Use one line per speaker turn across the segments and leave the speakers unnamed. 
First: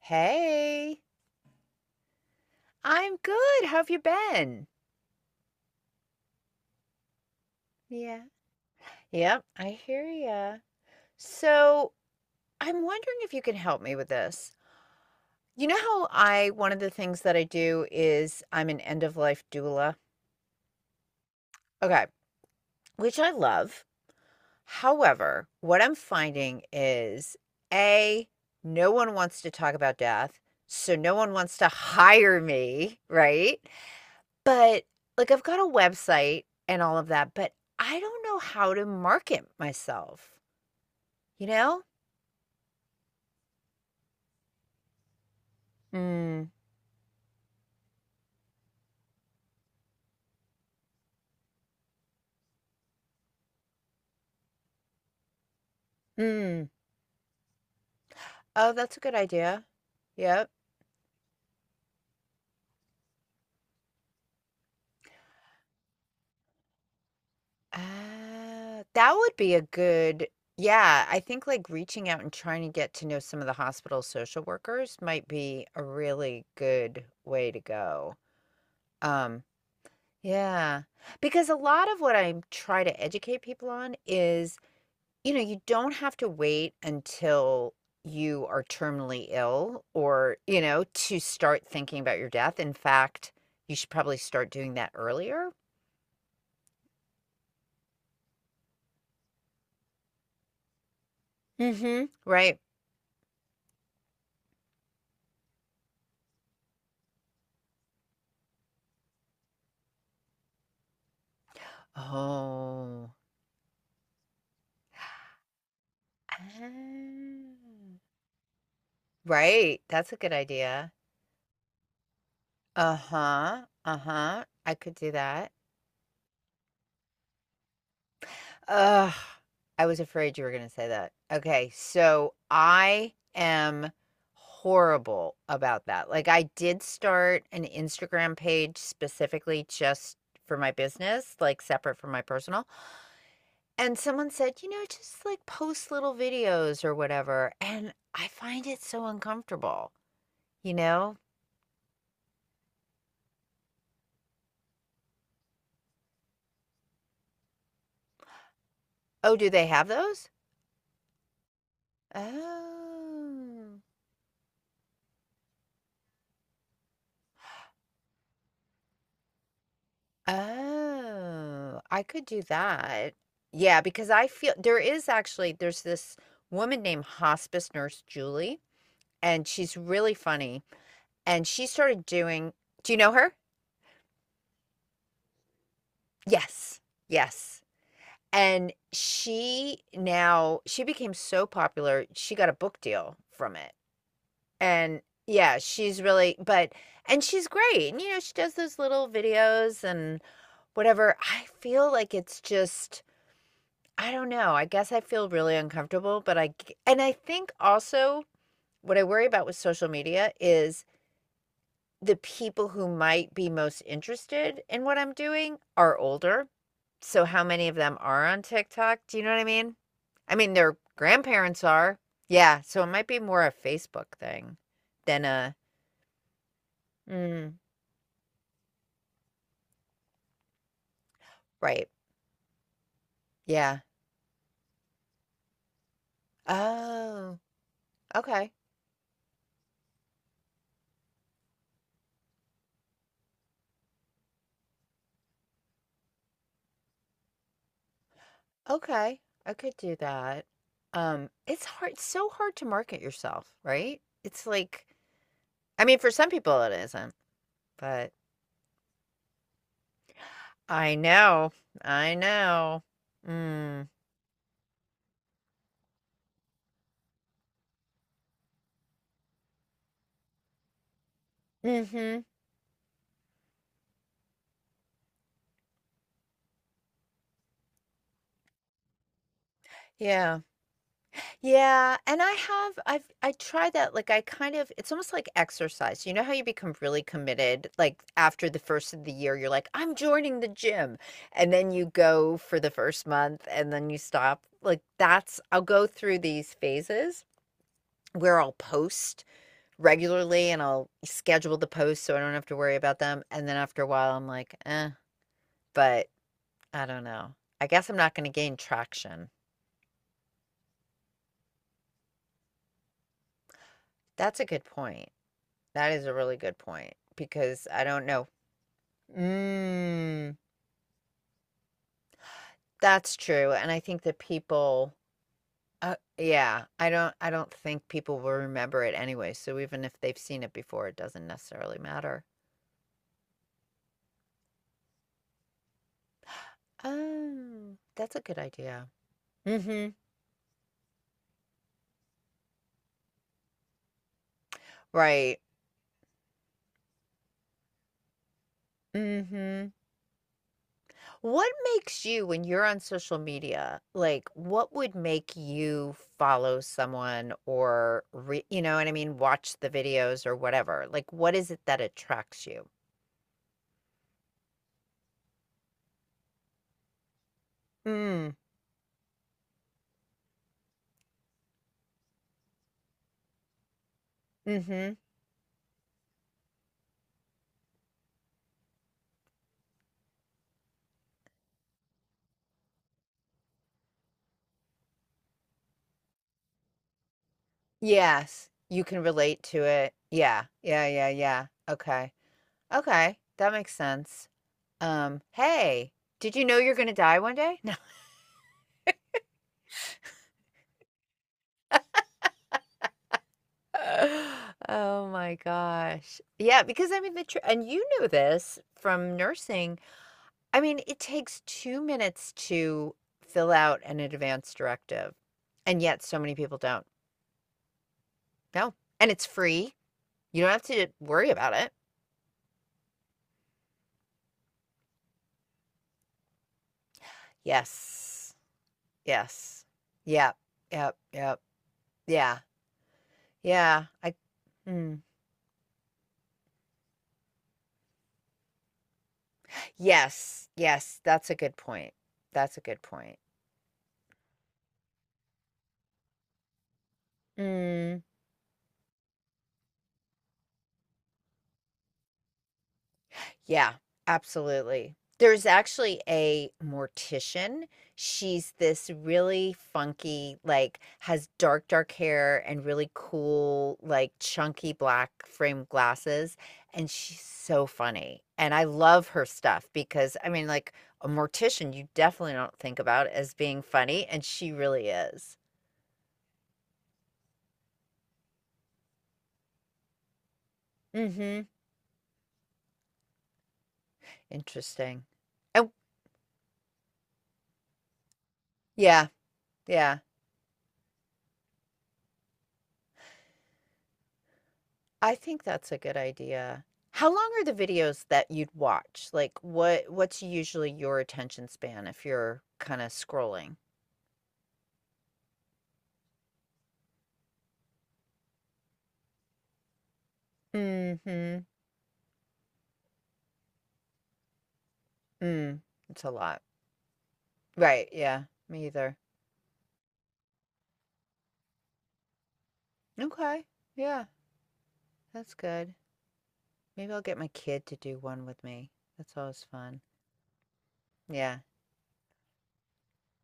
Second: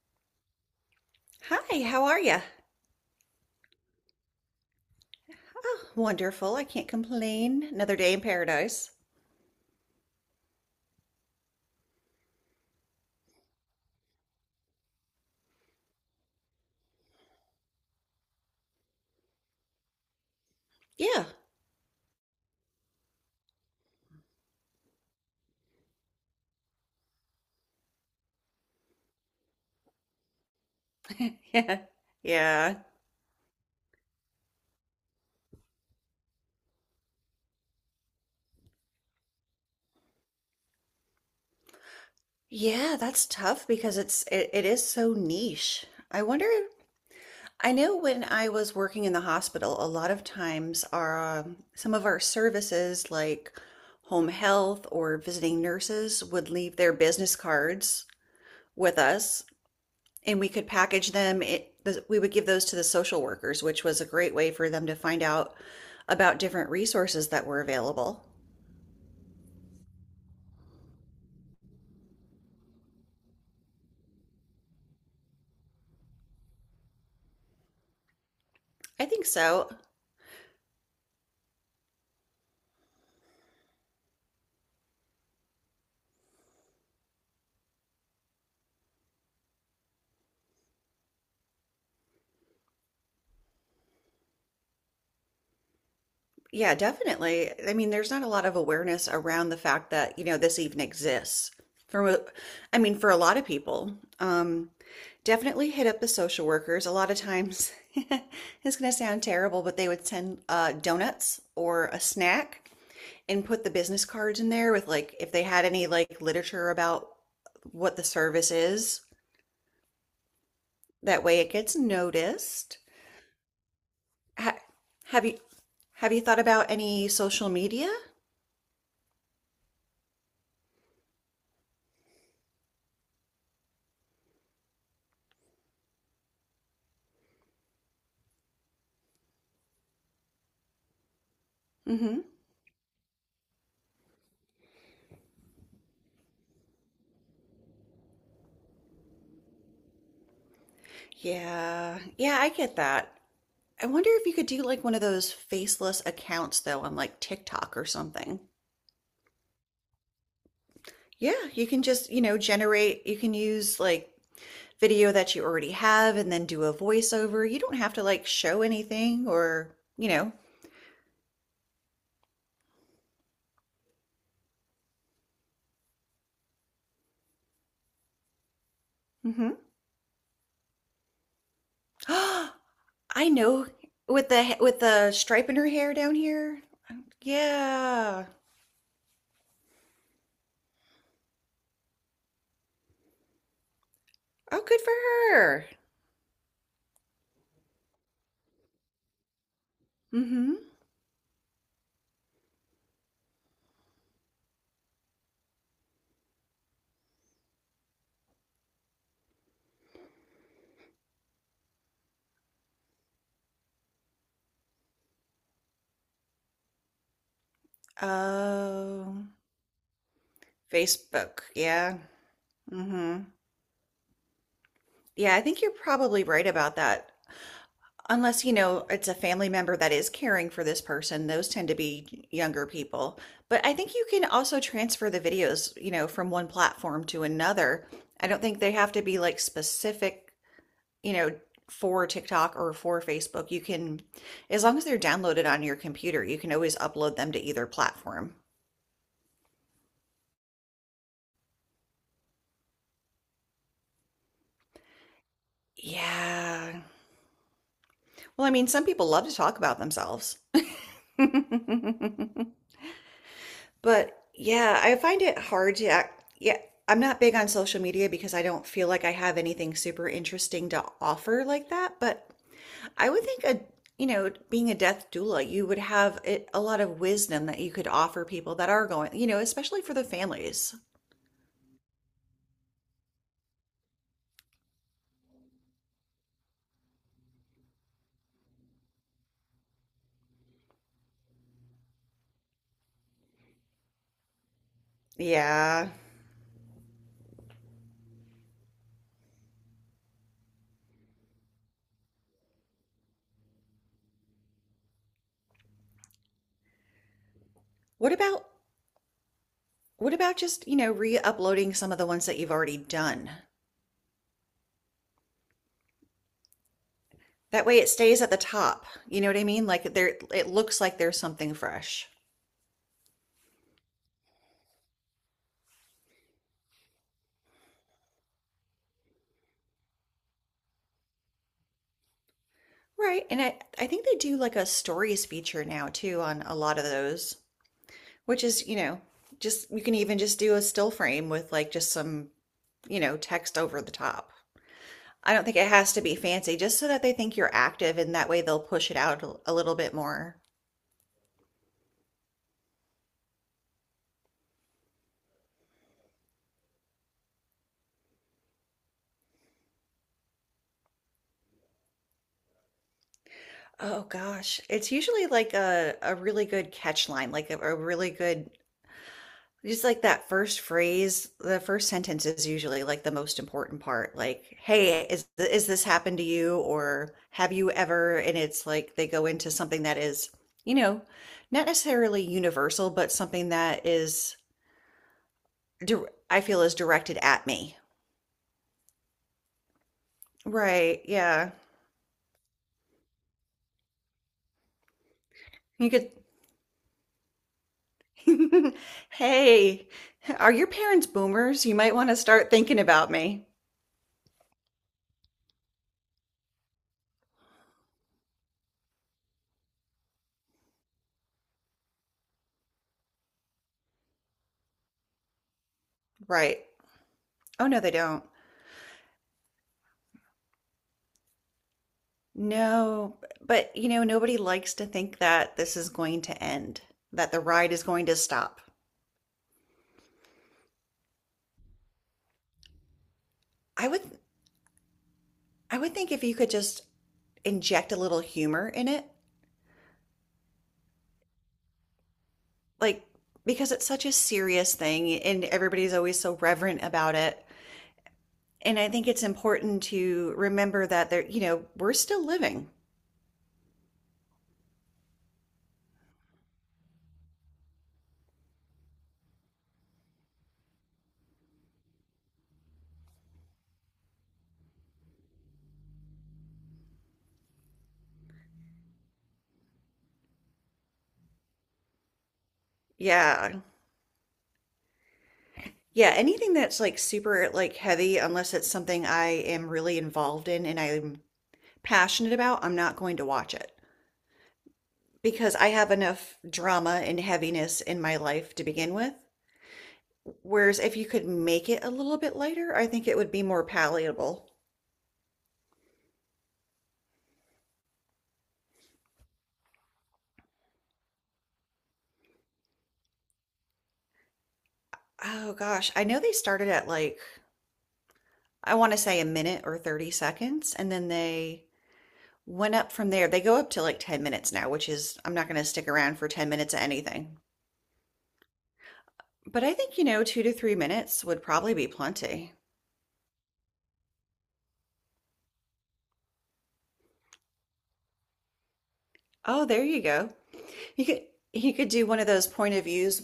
Hey,
Hi, how are you?
I'm good. How have you been?
Oh, wonderful. I can't complain. Another day in
Yeah.
paradise.
Yep, I hear ya. So, I'm wondering if you can help me with this. You know how one of the things that I do is I'm an end of life doula?
Yeah.
Okay, which I love. However, what I'm finding is A, no one wants to talk about death. So, no one wants to
Yeah.
hire
Yeah.
me, right? But, like, I've got a website and all of that, but I don't know how to market myself, you know?
Yeah, that's tough because it is so niche. I wonder,
Mm.
I know when I was working in the hospital, a lot of times our some of our services like home health or visiting nurses would
Mm.
leave their business cards
Oh, that's
with
a good
us
idea.
and
Yep.
we could package them. It We would give those to the social workers, which was a great way for them to find out about different resources that were available.
That would be a good Yeah, I think, like, reaching out and trying to get to know some of the hospital social workers might be a really good way to go.
I think
Um,
so.
yeah, because a lot of what I try to educate people on is, you know, you don't have to wait until you are terminally ill to start thinking about your death. In fact, you should probably start doing that earlier,
Yeah, definitely. I mean, there's not a lot of awareness around the fact that, you know, this even exists.
mhm,
For
right?
I mean, for a lot of people, definitely hit up the social workers. A lot of times, it's going to sound terrible, but they would send donuts or a snack
Oh.
and put the business cards in there with, like, if
Ah.
they had any like literature about what the service is.
Right, that's a good idea.
That way it gets noticed.
Uh-huh, uh-huh,
Ha-
I could do
have you
that.
have you thought about any social media?
Ugh, I was afraid you were going to say that. Okay, so I am horrible about that. Like, I did start an Instagram page specifically just for my business, like separate from my
Mm-hmm.
personal. And someone said, just like post little videos or whatever. And I find it so uncomfortable, you know?
Yeah. Yeah, I get that. I wonder if you could do like one of those faceless accounts though on like TikTok or something.
Oh, do they have those?
Yeah, you can just, you know, generate, you can use
Oh.
like video that you already have and then do a voiceover. You don't have to like show anything or, you know.
Oh, I could do that. Yeah, because I feel there is actually there's this woman named hospice nurse Julie, and
Hmm.
she's really funny. And do you know
I
her?
know with the stripe in her hair down here.
Yes. Yes.
Yeah.
And she became so popular, she got a book deal from it.
Oh, good for
And yeah,
her.
she's really but and she's great. And she does those little videos and
Mm-hmm.
whatever. I feel like it's just I don't know. I guess I feel really uncomfortable, but I think also what I worry about with social media is the people who might be most interested in what I'm doing are older. So how many of them are on TikTok? Do you
Oh,
know what I mean? I mean, their
Facebook.
grandparents are.
Yeah.
Yeah, so it might be
Mm-hmm.
more a Facebook thing than
Yeah, I
a
think you're probably right about that.
mm,
Unless, you know, it's a family member that is caring for this person, those tend to
right.
be younger people. But I
Yeah.
think you can also transfer the videos, you know, from one platform to
Oh,
another. I don't
okay.
think they have to be like specific, you know, for TikTok or for Facebook, you can, as long as they're downloaded on your computer, you can always upload them to either platform.
Okay, I could do that. It's hard, it's so hard to market yourself, right? It's like I mean, for some people it
Yeah.
isn't, but
Well, I mean, some people love to talk about themselves.
I know. I know. Mm.
But yeah, I find it hard to act. Yeah, I'm not big on social media because I don't feel like I have anything super interesting to offer like that.
Mhm.
But I would think a, you know, being a death doula, you would have it, a lot of wisdom that you could offer people that are going, you know, especially for the
Yeah.
families.
Yeah, and I tried that. Like, I kind of it's almost like exercise. You know how you become really committed like after the first of the year you're like, "I'm joining the gym." And then you go for the first month and then you stop. Like that's I'll go
Yeah.
through these phases where I'll post regularly, and I'll schedule the posts so I don't have to worry about them. And then after a while, I'm like, eh, but I don't know. I guess I'm
What
not going to
about
gain traction.
what about just, you know, re-uploading some of the ones that you've already done?
That's a good point. That is a really good point
That
because
way
I
it
don't
stays
know.
at the top. You know what I mean? Like there
Mm,
it looks like there's something fresh.
that's true. And I think that people. Yeah, I don't think people will remember it anyway. So even if they've seen it before, it doesn't necessarily matter.
Right. And I think they do like a stories feature now too on a lot of those,
Oh, that's a good
which is, you
idea.
know, just you
Mm-hmm.
can even just do a still frame with like just some, you know, text over the top. I
Right.
don't think it has to be fancy, just so that they think you're active and that way they'll push it out a
Mm-hmm.
little bit more.
What makes you, when you're on social media, like what would make you follow someone you know what I mean, watch the videos or whatever? Like, what is it that attracts you?
Oh gosh, it's usually like a really good catch line, like a really
Mm,
good just like that first phrase, the first sentence is usually like the most important part. Like,
mm-hmm.
hey, is this happened to you or have you ever? And it's like they go into something that is, you know, not necessarily universal, but something that is I feel is directed at me.
Yes, you can relate to it. Yeah, yeah,
Right,
yeah, yeah.
yeah.
Okay, okay, that makes sense.
You
Hey,
could
did you know you're gonna die one day?
hey, are your parents boomers? You might want to start thinking about me.
No. Oh my gosh. Yeah, because I mean the tr and you know this from nursing. I mean, it takes 2 minutes to fill out an advance directive, and yet so many people
Right.
don't.
Oh, no, they don't.
No, and it's free. You don't have to worry about it.
No, but you know, nobody likes to think that this is going to end, that the ride is going to
Yes.
stop.
Yes. Yep. Yep. Yep. Yeah. Yeah.
I would
I mm.
I would think if you could just inject a little humor in it,
Yes. Yes. That's a good point. That's a good
like
point.
because it's such a serious thing and everybody's always so reverent about it.
Mm.
And I think it's important to remember that there, you know, we're still living.
Yeah, absolutely. There's actually a mortician. She's this really funky, like, has dark, dark hair and really cool, like, chunky black framed glasses. And she's so funny. And I love her stuff because, I mean, like, a mortician you definitely don't think about as
Yeah.
being funny. And she really is.
Yeah, anything that's like super like heavy, unless it's something I am really involved in and
Mm
I'm
hmm.
passionate about, I'm not going to watch it
Interesting.
because
Oh,
I have enough drama and heaviness in my life to begin
yeah.
with.
Yeah.
Whereas if you could make it a little bit lighter, I think it would be more palatable.
I think that's a good idea. How long are the videos that you'd watch? Like, what's usually your attention span if you're kinda scrolling?
Oh gosh, I know they started at like, I want to say a minute or 30 seconds, and then
Mhm.
they went up from there. They go up to like 10 minutes now, which is, I'm not going
Mm.
to stick
It's a
around for
lot.
10 minutes of anything.
Right, yeah, me either.
But I think, you know, 2 to 3 minutes would probably be plenty.
Okay. Yeah, that's good. Maybe I'll get my kid to do one with me. That's always
Oh,
fun.
there you go. He could
Yeah.
he could do one of those point of views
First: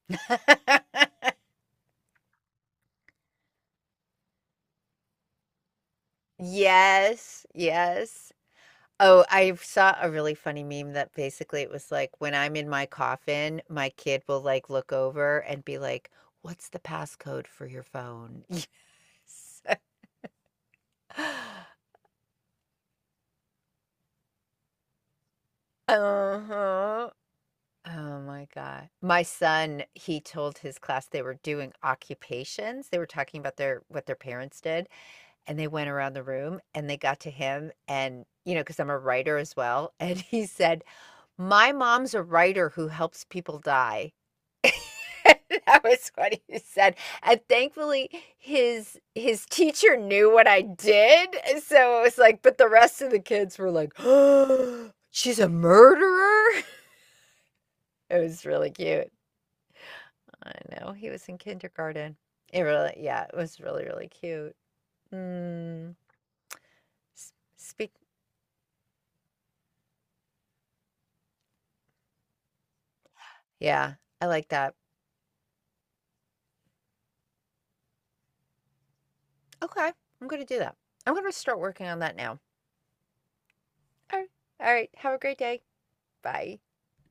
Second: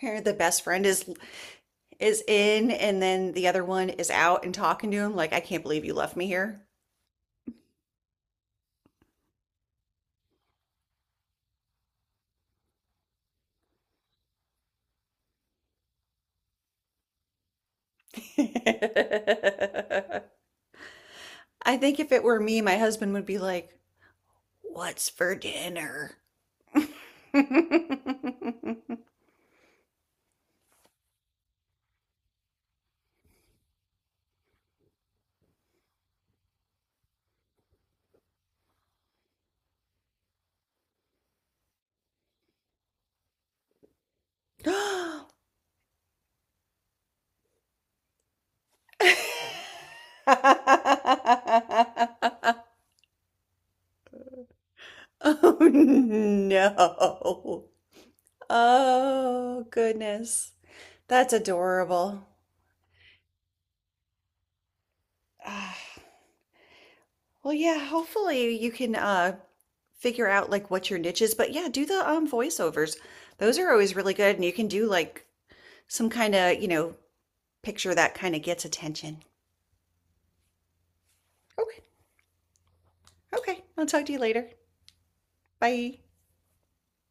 where the best friend is in and then the other one is out and talking to him like I can't believe you left me here.
Yes, yes. Oh, I saw a really funny meme that basically it was like, "When I'm in my coffin, my kid will, like, look over and be like, 'What's the passcode for your phone?'" Yes.
I think if it were me, my husband would be like, "What's for dinner?"
Uh-huh. Oh my god. My son, he told his class they were doing occupations. They were talking about their what their parents did, and they went around the room, and they got to him. And you know, because 'cause I'm a writer as well, and he said, "My mom's a writer who helps people die." That was what he said, and thankfully, his teacher knew what I did, so it was like, but the rest of the kids were like, oh, "She's a
Oh
murderer?"
no.
It was really cute.
Oh goodness.
I know. He was
That's
in kindergarten.
adorable.
It really, yeah, it was really, really cute. Mm.
Well, yeah,
Speak.
hopefully you can figure out like what your niche is, but yeah, do the voiceovers. Those are
Yeah,
always really
I
good and
like
you can
that.
do like some kind of, you know, picture that kind of gets attention.
Okay, I'm gonna do that. I'm gonna start
Okay.
working on that now.
Okay. I'll talk to
All
you
right.
later.
All right. Have a great day.
Bye.
Bye.